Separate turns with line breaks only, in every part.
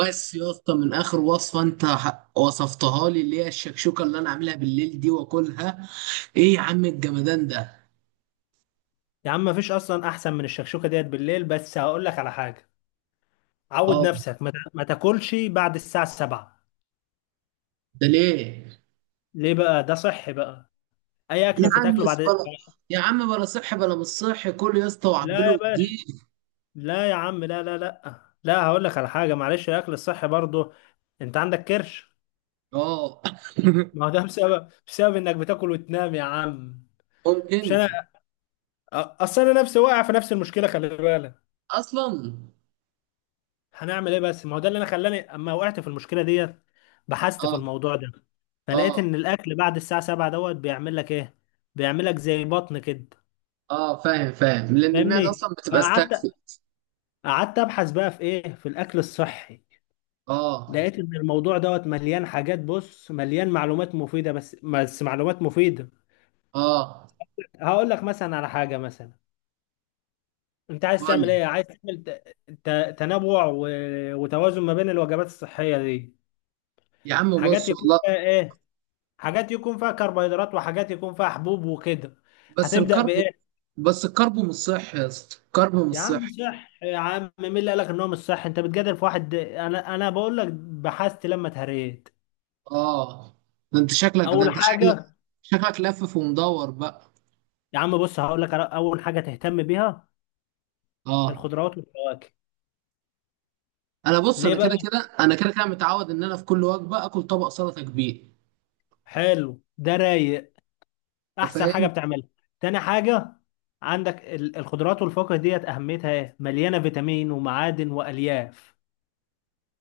بس يا اسطى، من اخر وصفه انت وصفتها لي اللي هي الشكشوكه اللي انا عاملها بالليل دي واكلها. ايه يا عم الجمدان ده؟
يا عم مفيش اصلا احسن من الشكشوكه ديت بالليل، بس هقول لك على حاجه. عود
اه.
نفسك ما تاكلش بعد الساعه 7.
ده ليه؟
ليه بقى؟ ده صحي بقى. اي
يا
اكل
عم يا
بتتاكله
اسطى
بعد.
بلا. يا عم، بلا صحي بلا مش صحي، كل يا اسطى
لا يا
وعبله
باشا،
جديد.
لا يا عم، لا لا لا لا، هقول لك على حاجه. معلش، الاكل الصحي برضه، انت عندك كرش.
اه.
ما هو ده بسبب انك بتاكل وتنام يا عم. مش
ممكن.
انا. اصل انا نفسي واقع في نفس المشكله، خلي بالك.
اصلا.
هنعمل ايه؟ بس ما هو ده اللي انا خلاني اما وقعت في المشكله ديت. بحثت في
اه،
الموضوع ده، فلقيت
اه،
ان الاكل بعد الساعه 7 دوت بيعمل لك ايه. بيعمل لك زي بطن كده.
اه، فاهم فاهم لان المعده اصلا
فاهمني،
بتبقى
فقعدت.
استكفت.
قعدت ابحث بقى في ايه، في الاكل الصحي.
اه
لقيت ان الموضوع دوت مليان حاجات، بص مليان معلومات مفيده، بس معلومات مفيده.
اه.
هقول لك مثلا على حاجه. مثلا انت عايز تعمل
قول.
ايه، عايز تعمل تنوع وتوازن ما بين الوجبات الصحيه دي.
يا عم
حاجات
بص
يكون
والله.
فيها ايه، حاجات يكون فيها كربوهيدرات، وحاجات يكون فيها حبوب وكده.
بس
هتبدأ
الكرب
بإيه؟
بس الكرب مش صحي يا اسطى، الكرب مش
يا عم
صحي.
صح، يا عم مين اللي قالك إن هو مش صح؟ أنت بتجادل في واحد، أنا بقول لك بحثت لما اتهريت.
اه. ده انت شكلك ده
أول
انت شكلك
حاجة،
شكلك لفف ومدور بقى.
يا عم بص هقول لك على أول حاجة تهتم بيها:
اه.
الخضروات والفواكه.
انا بص،
ليه
انا كده
بقى؟
كده انا كده كده متعود ان انا في كل وجبه اكل طبق سلطه كبير.
حلو، ده رايق،
انت
أحسن حاجة
فاهم.
بتعملها. تاني حاجة، عندك الخضروات والفواكه ديت أهميتها إيه؟ مليانة فيتامين ومعادن وألياف،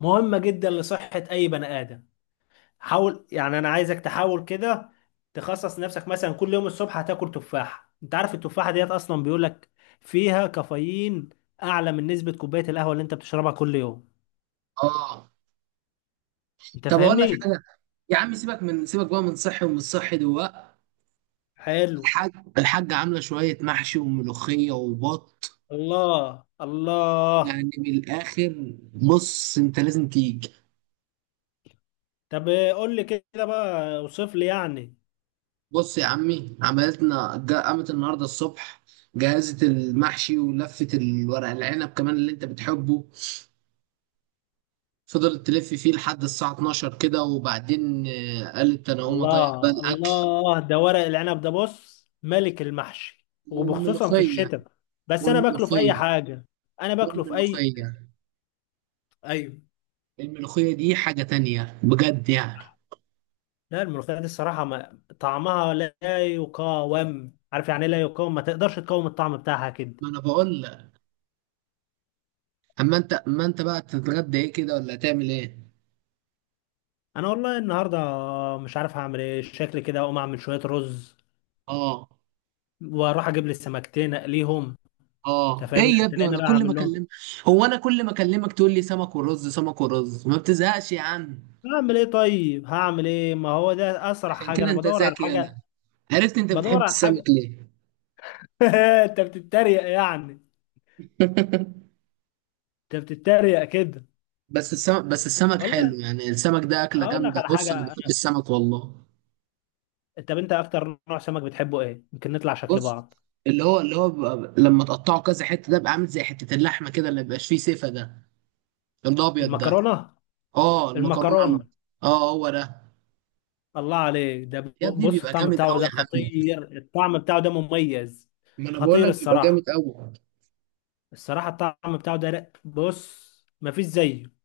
مهمة جدا لصحة أي بني آدم. حاول، يعني انا عايزك تحاول كده. تخصص نفسك مثلا كل يوم الصبح هتاكل تفاحة. انت عارف التفاحة ديت اصلا بيقولك فيها كافيين اعلى من نسبة كوباية القهوة اللي انت بتشربها كل يوم.
اه.
انت
طب اقول لك
فاهمني.
حاجه. يا عم سيبك بقى من صحي ومن صحي دلوقتي.
حلو.
الحاج الحاجه عامله شويه محشي وملوخيه وبط.
الله الله.
يعني من الاخر، بص انت لازم تيجي.
طب قول لي كده بقى، اوصف لي يعني.
بص يا عمي، قامت النهارده الصبح. جهزت المحشي ولفت الورق العنب كمان اللي انت بتحبه. فضلت تلف فيه لحد الساعة 12 كده، وبعدين قالت أنا هقوم أطيب بقى
الله
الأكل.
الله، ده ورق العنب ده بص ملك المحشي وبخصوصا في
والملوخية.
الشتاء. بس انا باكله في اي
والملوخية.
حاجة. انا باكله في اي.
والملوخية.
ايوه.
الملوخية دي حاجة تانية بجد يعني.
لا، الملوخية دي الصراحة ما طعمها لا يقاوم، عارف يعني إيه لا يقاوم؟ ما تقدرش تقاوم الطعم بتاعها كده.
ما أنا بقول لك. أما أنت بقى تتغدى إيه كده، ولا هتعمل إيه؟
أنا والله النهاردة مش عارف هعمل إيه. شكلي كده أقوم أعمل شوية رز
آه،
وأروح أجيب لي سمكتين أقليهم. أنت
آه، إيه
فاهمني،
يا ابني
تلاقيني
وأنا
رايح
كل ما
أعمل لهم.
أكلمك. هو أنا كل ما أكلمك تقول لي سمك ورز سمك ورز، ما بتزهقش يا عم؟
هعمل إيه طيب، هعمل إيه؟ ما هو ده أسرع
عشان
حاجة.
كده
أنا
أنت
بدور على
ذكي، يالا.
حاجة،
عرفت أنت بتحب
بدور على
السمك.
حاجة أنت بتتريق يعني.
ليه؟
أنت بتتريق كده.
بس السمك حلو
والله.
يعني، السمك ده أكلة
هقول لك
جامدة،
على
بص أنا
حاجة.
بحب السمك والله.
طب أنت أكتر نوع سمك بتحبه إيه؟ يمكن نطلع شكل
بص.
بعض.
اللي هو بيبقى لما تقطعه كذا حتة، ده بيبقى عامل زي حتة اللحمة كده اللي مبيبقاش فيه سيفة ده. الأبيض ده.
المكرونة.
اه، المكرونة
المكرونة.
اه، هو ده.
الله عليك، ده
يا ابني
بص
بيبقى
الطعم
جامد
بتاعه
أوي
ده
يا عم.
خطير. الطعم بتاعه ده مميز،
ما أنا بقول
خطير
لك بيبقى
الصراحة.
جامد أوي.
الصراحة الطعم بتاعه ده بص، مفيش زيه.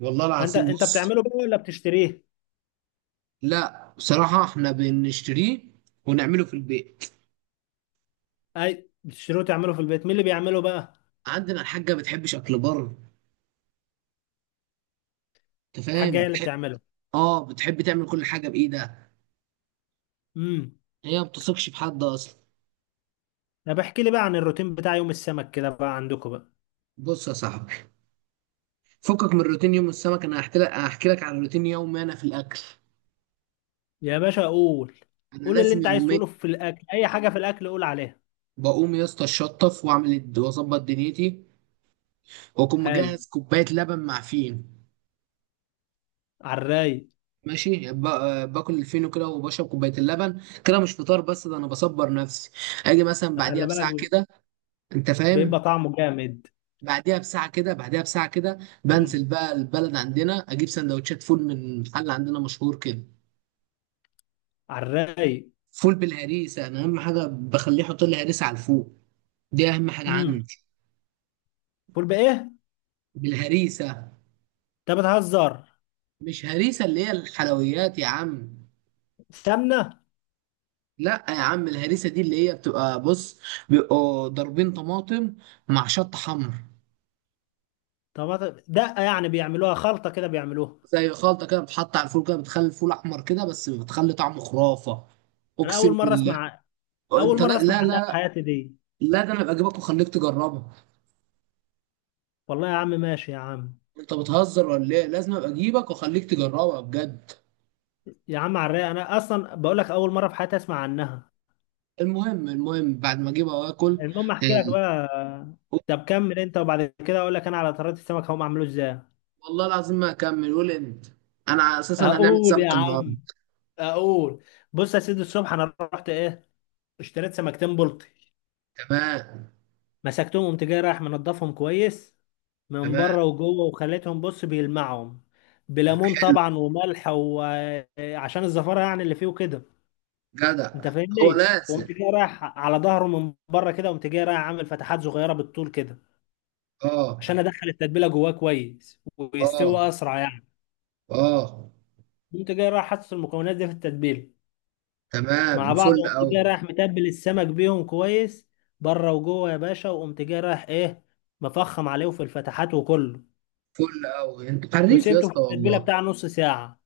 والله
فانت
العظيم،
انت
بص.
بتعمله بقى ولا بتشتريه؟
لا بصراحة احنا بنشتريه ونعمله في البيت.
اي، بتشتريه وتعمله في البيت. مين اللي بيعمله بقى؟
عندنا الحاجة ما بتحبش أكل بره. أنت
الحاجة
فاهم،
هي اللي
بتحب.
بتعمله.
اه، بتحب تعمل كل حاجة بإيدها.
امم.
هي ما بتثقش في حد أصلا.
طب احكي لي بقى عن الروتين بتاع يوم السمك كده بقى عندكم بقى.
بص يا صاحبي. فكك من روتين يوم السمك، انا هحكي لك على روتين يومي انا في الاكل.
يا باشا قول.
انا
قول اللي
لازم
انت عايز
يوميا.
تقوله في الاكل، اي حاجة في الاكل قول عليها.
بقوم يا اسطى اتشطف واعمل واظبط دنيتي. واكون
حلو.
مجهز كوبايه لبن مع فين.
على الرايق.
ماشي، باكل الفينو كده وبشرب كوبايه اللبن كده، مش فطار بس ده انا بصبر نفسي. اجي مثلا بعديها
خلي
بساعه
بالك،
كده. انت
بيبقى
فاهم.
طعمه جامد.
بعديها بساعه كده.
امم.
بنزل بقى البلد عندنا، اجيب سندوتشات فول من محل عندنا مشهور كده.
على الرايق.
فول بالهريسه، انا اهم حاجه بخليه يحط لي هريسه على الفول. دي اهم حاجه
مم.
عندي.
فول بايه؟
بالهريسه.
انت بتهزر.
مش هريسه اللي هي الحلويات يا عم.
سمنه.
لا يا عم، الهريسه دي اللي هي بتبقى، بص. بيبقوا ضاربين طماطم مع شطه حمر.
طب دقه يعني، بيعملوها خلطه كده، بيعملوها؟
زي خلطه كده، بتحط على الفول كده، بتخلي الفول احمر كده، بس بتخلي طعمه خرافه.
انا اول
اقسم
مره
بالله.
اسمع. اول
انت،
مره
لا،
اسمع
لا،
عنها في
لا،
حياتي دي.
لا، ده انا ابقى اجيبك واخليك تجربها.
والله يا عم، ماشي يا عم.
انت بتهزر ولا ايه؟ لازم ابقى اجيبك واخليك تجربها بجد.
يا عم، على الرايق، انا اصلا بقول لك اول مره في حياتي اسمع عنها.
المهم بعد ما اجيبها واكل.
المهم، احكي لك بقى. طب كمل انت، وبعد كده اقول لك انا على طريقه السمك هم عملوه ازاي.
والله العظيم ما هكمل، قول انت. انا اساسا هنعمل
اقول يا
سمك النهارده.
عم. اقول. بص يا سيدي، الصبح انا رحت ايه، اشتريت سمكتين بلطي.
تمام.
مسكتهم، قمت جاي رايح منضفهم كويس من
تمام.
بره وجوه، وخليتهم بص بيلمعهم بليمون
حلو،
طبعا وملح، وعشان الزفاره يعني اللي فيه وكده. انت
جدع. هو
فاهمني، وقمت
لازم.
جاي رايح على ظهره من بره كده، قمت جاي رايح عامل فتحات صغيره بالطول كده، عشان
اه.
ادخل التتبيله جواه كويس ويستوي
اه.
اسرع يعني.
اه.
قمت جاي رايح حاطط المكونات دي في التتبيله
تمام،
مع بعض،
فل او.
قمت جاي رايح متبل السمك بيهم كويس بره وجوه يا باشا. وقمت جاي رايح ايه، مفخم عليه في الفتحات وكله،
فل او، انت حريف يا
وسبته في
اسطى
التتبيله
والله.
بتاع نص ساعه.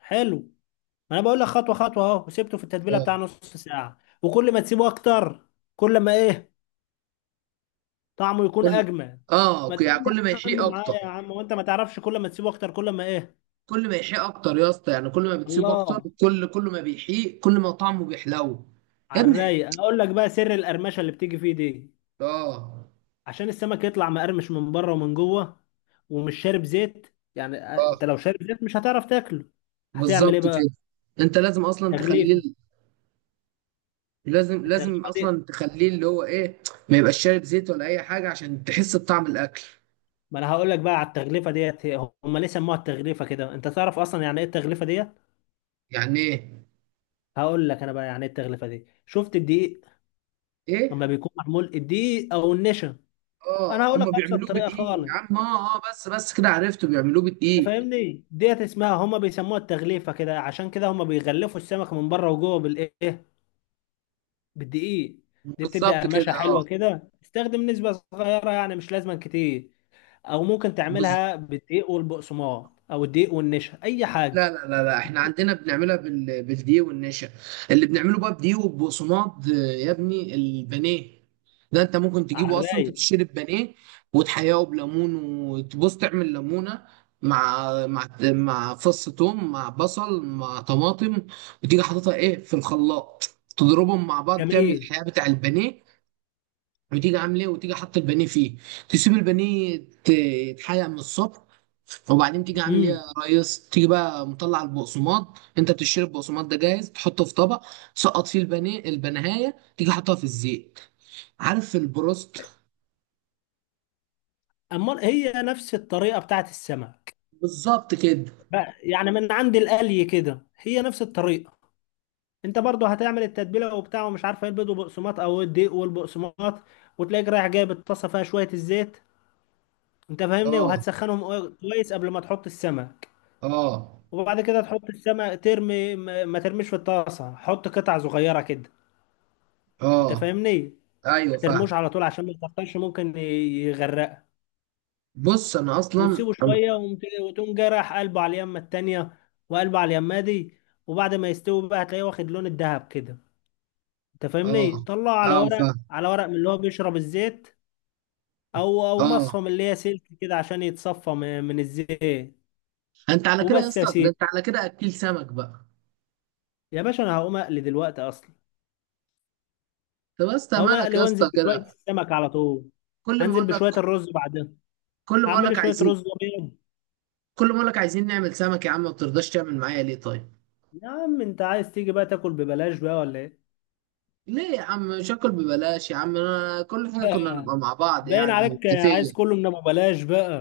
حلو، ما انا بقول لك خطوه خطوه اهو. وسبته في التتبيله بتاع
اه،
نص ساعه، وكل ما تسيبه اكتر كل ما ايه، طعمه يكون
كل
اجمل.
اه،
ما تقول
يعني
لي
كل ما
يا عم،
يحيق اكتر.
معايا يا عم. وانت ما تعرفش، كل ما تسيبه اكتر كل ما ايه.
كل ما يحيق اكتر يا اسطى، يعني كل ما بتسيب اكتر،
الله.
كل ما بيحيق، كل ما طعمه بيحلو. يا
على
ابني.
الرايق. اقول لك بقى سر القرمشه اللي بتيجي فيه دي.
اه،
عشان السمك يطلع مقرمش من بره ومن جوه، ومش شارب زيت، يعني
اه،
انت لو شارب زيت مش هتعرف تاكله. هتعمل
بالظبط
ايه بقى؟
كده. انت لازم اصلا تخليه.
تغليفه.
لازم
التغليفه دي،
اصلا تخليه اللي هو ايه. ما يبقاش شارب زيت ولا اي حاجه عشان تحس بطعم الاكل.
ما انا هقول لك بقى على التغليفه ديت. هم ليه سموها التغليفه كده؟ انت تعرف اصلا يعني ايه التغليفه ديت؟
يعني ايه؟
هقول لك انا بقى يعني ايه التغليفه دي. شفت الدقيق لما
ايه.
بيكون معمول، الدقيق او النشا؟
اه،
انا هقول لك
هم
ابسط
بيعملوه
طريقه
بدقيق
خالص.
يا عم، اه، اه، بس كده عرفته بيعملوه
أنت
بدقيق.
فاهمني، ديت اسمها هم بيسموها التغليفه كده، عشان كده هم بيغلفوا السمك من بره وجوه بالايه؟ بالدقيق. دي بتدي
بالظبط
قرمشه
كده، اه.
حلوه كده. استخدم نسبه صغيره يعني مش لازم كتير، او ممكن تعملها بالدقيق والبقسماط او الدقيق والنشا، اي حاجه.
لا، لا، لا، لا، احنا عندنا بنعملها بالدقيق والنشا. اللي بنعمله بقى بدقيق وبصماد، يا ابني البانيه. ده انت ممكن
على
تجيبه اصلا، انت
الرايق.
بتشتري البانيه. وتحياه بليمون، وتبص تعمل ليمونه. مع فص ثوم، مع بصل، مع طماطم. وتيجي حاططها ايه في الخلاط. تضربهم مع بعض، تعمل
جميل.
الحياه بتاع البانيه. وتيجي عامل ايه، وتيجي حاطط البانيه فيه. تسيب البانيه. يتحرق من الصبح. وبعدين تيجي عامل ايه يا
امم.
ريس، تيجي بقى مطلع البقسماط، انت بتشتري البقسماط ده جاهز، تحطه في طبق. سقط فيه البانيه البنهايه، تيجي حاطها في الزيت. عارف البروست.
أمال هي نفس الطريقة بتاعت السمك
بالظبط كده.
بقى يعني، من عند القلي كده هي نفس الطريقة. أنت برضو هتعمل التتبيلة وبتاع ومش عارف ايه، البيض والبقسماط أو الدقيق والبقسماط. وتلاقيك رايح جايب الطاسة فيها شوية الزيت. أنت فاهمني،
اه،
وهتسخنهم كويس قبل ما تحط السمك.
اه،
وبعد كده تحط السمك، ترمي ما ترميش في الطاسة، حط قطع صغيرة كده. أنت
اه،
فاهمني.
ايوه
ما
فاهم.
ترموش على طول عشان ما يكترش، ممكن يغرقك.
بص انا اصلا
وتسيبه شويه وتقوم جاي رايح قلبه على اليمه التانيه، وقلبه على اليمه دي. وبعد ما يستوي بقى هتلاقيه واخد لون الذهب كده. انت
اه،
فاهمني، طلعه على
اه،
ورق،
فاهم.
على ورق من اللي هو بيشرب الزيت. او او
اه،
مصفى من اللي هي سلك كده عشان يتصفى من الزيت.
انت على كده يا
وبس يا
اسطى، ده انت
سيدي.
على كده اكيل سمك بقى.
يا باشا انا هقوم اقلي دلوقتي اصلا.
طب يا اسطى،
هقوم
مالك
اقلي
يا
وانزل
اسطى
بشويه
كده؟
السمك على طول.
كل ما
انزل
اقول
بشويه
لك.
الرز بعدين.
كل ما اقول
هعمل لي
لك
شويه
عايزين.
رز ابيض.
كل ما اقول لك عايزين نعمل سمك يا عم، ما بترضاش تعمل معايا ليه، طيب؟
يا عم انت عايز تيجي بقى تاكل ببلاش بقى ولا ايه؟
ليه يا عم؟ مش هاكل ببلاش يا عم، انا كل حاجه كنا نبقى مع بعض
باين
يعني
عليك عايز
متفقين.
كله من ابو بلاش بقى.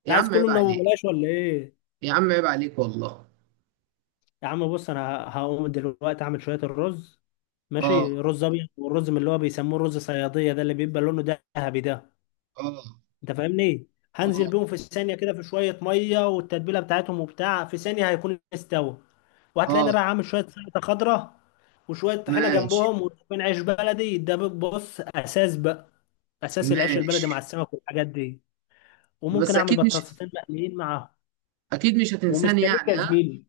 انت
يا
عايز
عم
كله
عيب
من ابو
عليك.
بلاش ولا ايه؟
يا عم عيب عليك والله.
يا عم بص، انا هقوم دلوقتي اعمل شويه الرز
اه،
ماشي، رز ابيض، والرز من اللي هو بيسموه الرز صياديه ده اللي بيبقى لونه ذهبي ده.
اه،
انت فاهمني، هنزل
اه،
بيهم في ثانيه كده في شويه ميه والتتبيله بتاعتهم وبتاع، في ثانيه هيكون استوى. وهتلاقيني
اه.
رايح عامل شويه سلطه خضراء وشويه طحينه
ماشي،
جنبهم وشويه عيش بلدي ده. بص اساس بقى، اساس العيش البلدي مع
ماشي.
السمك والحاجات دي.
بس
وممكن اعمل
اكيد مش.
بطاطسين مقليين معاهم.
اكيد مش هتنساني
ومستنيك
يعني،
يا
ها؟
زميلي.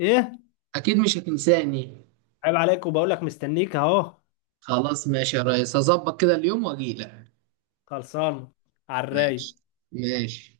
ايه؟
اكيد مش هتنساني.
عيب عليك، وبقول لك مستنيك اهو.
خلاص ماشي يا ريس، هظبط كده اليوم واجيلك.
خلصان. على
ماشي.
الرايق.
ماشي.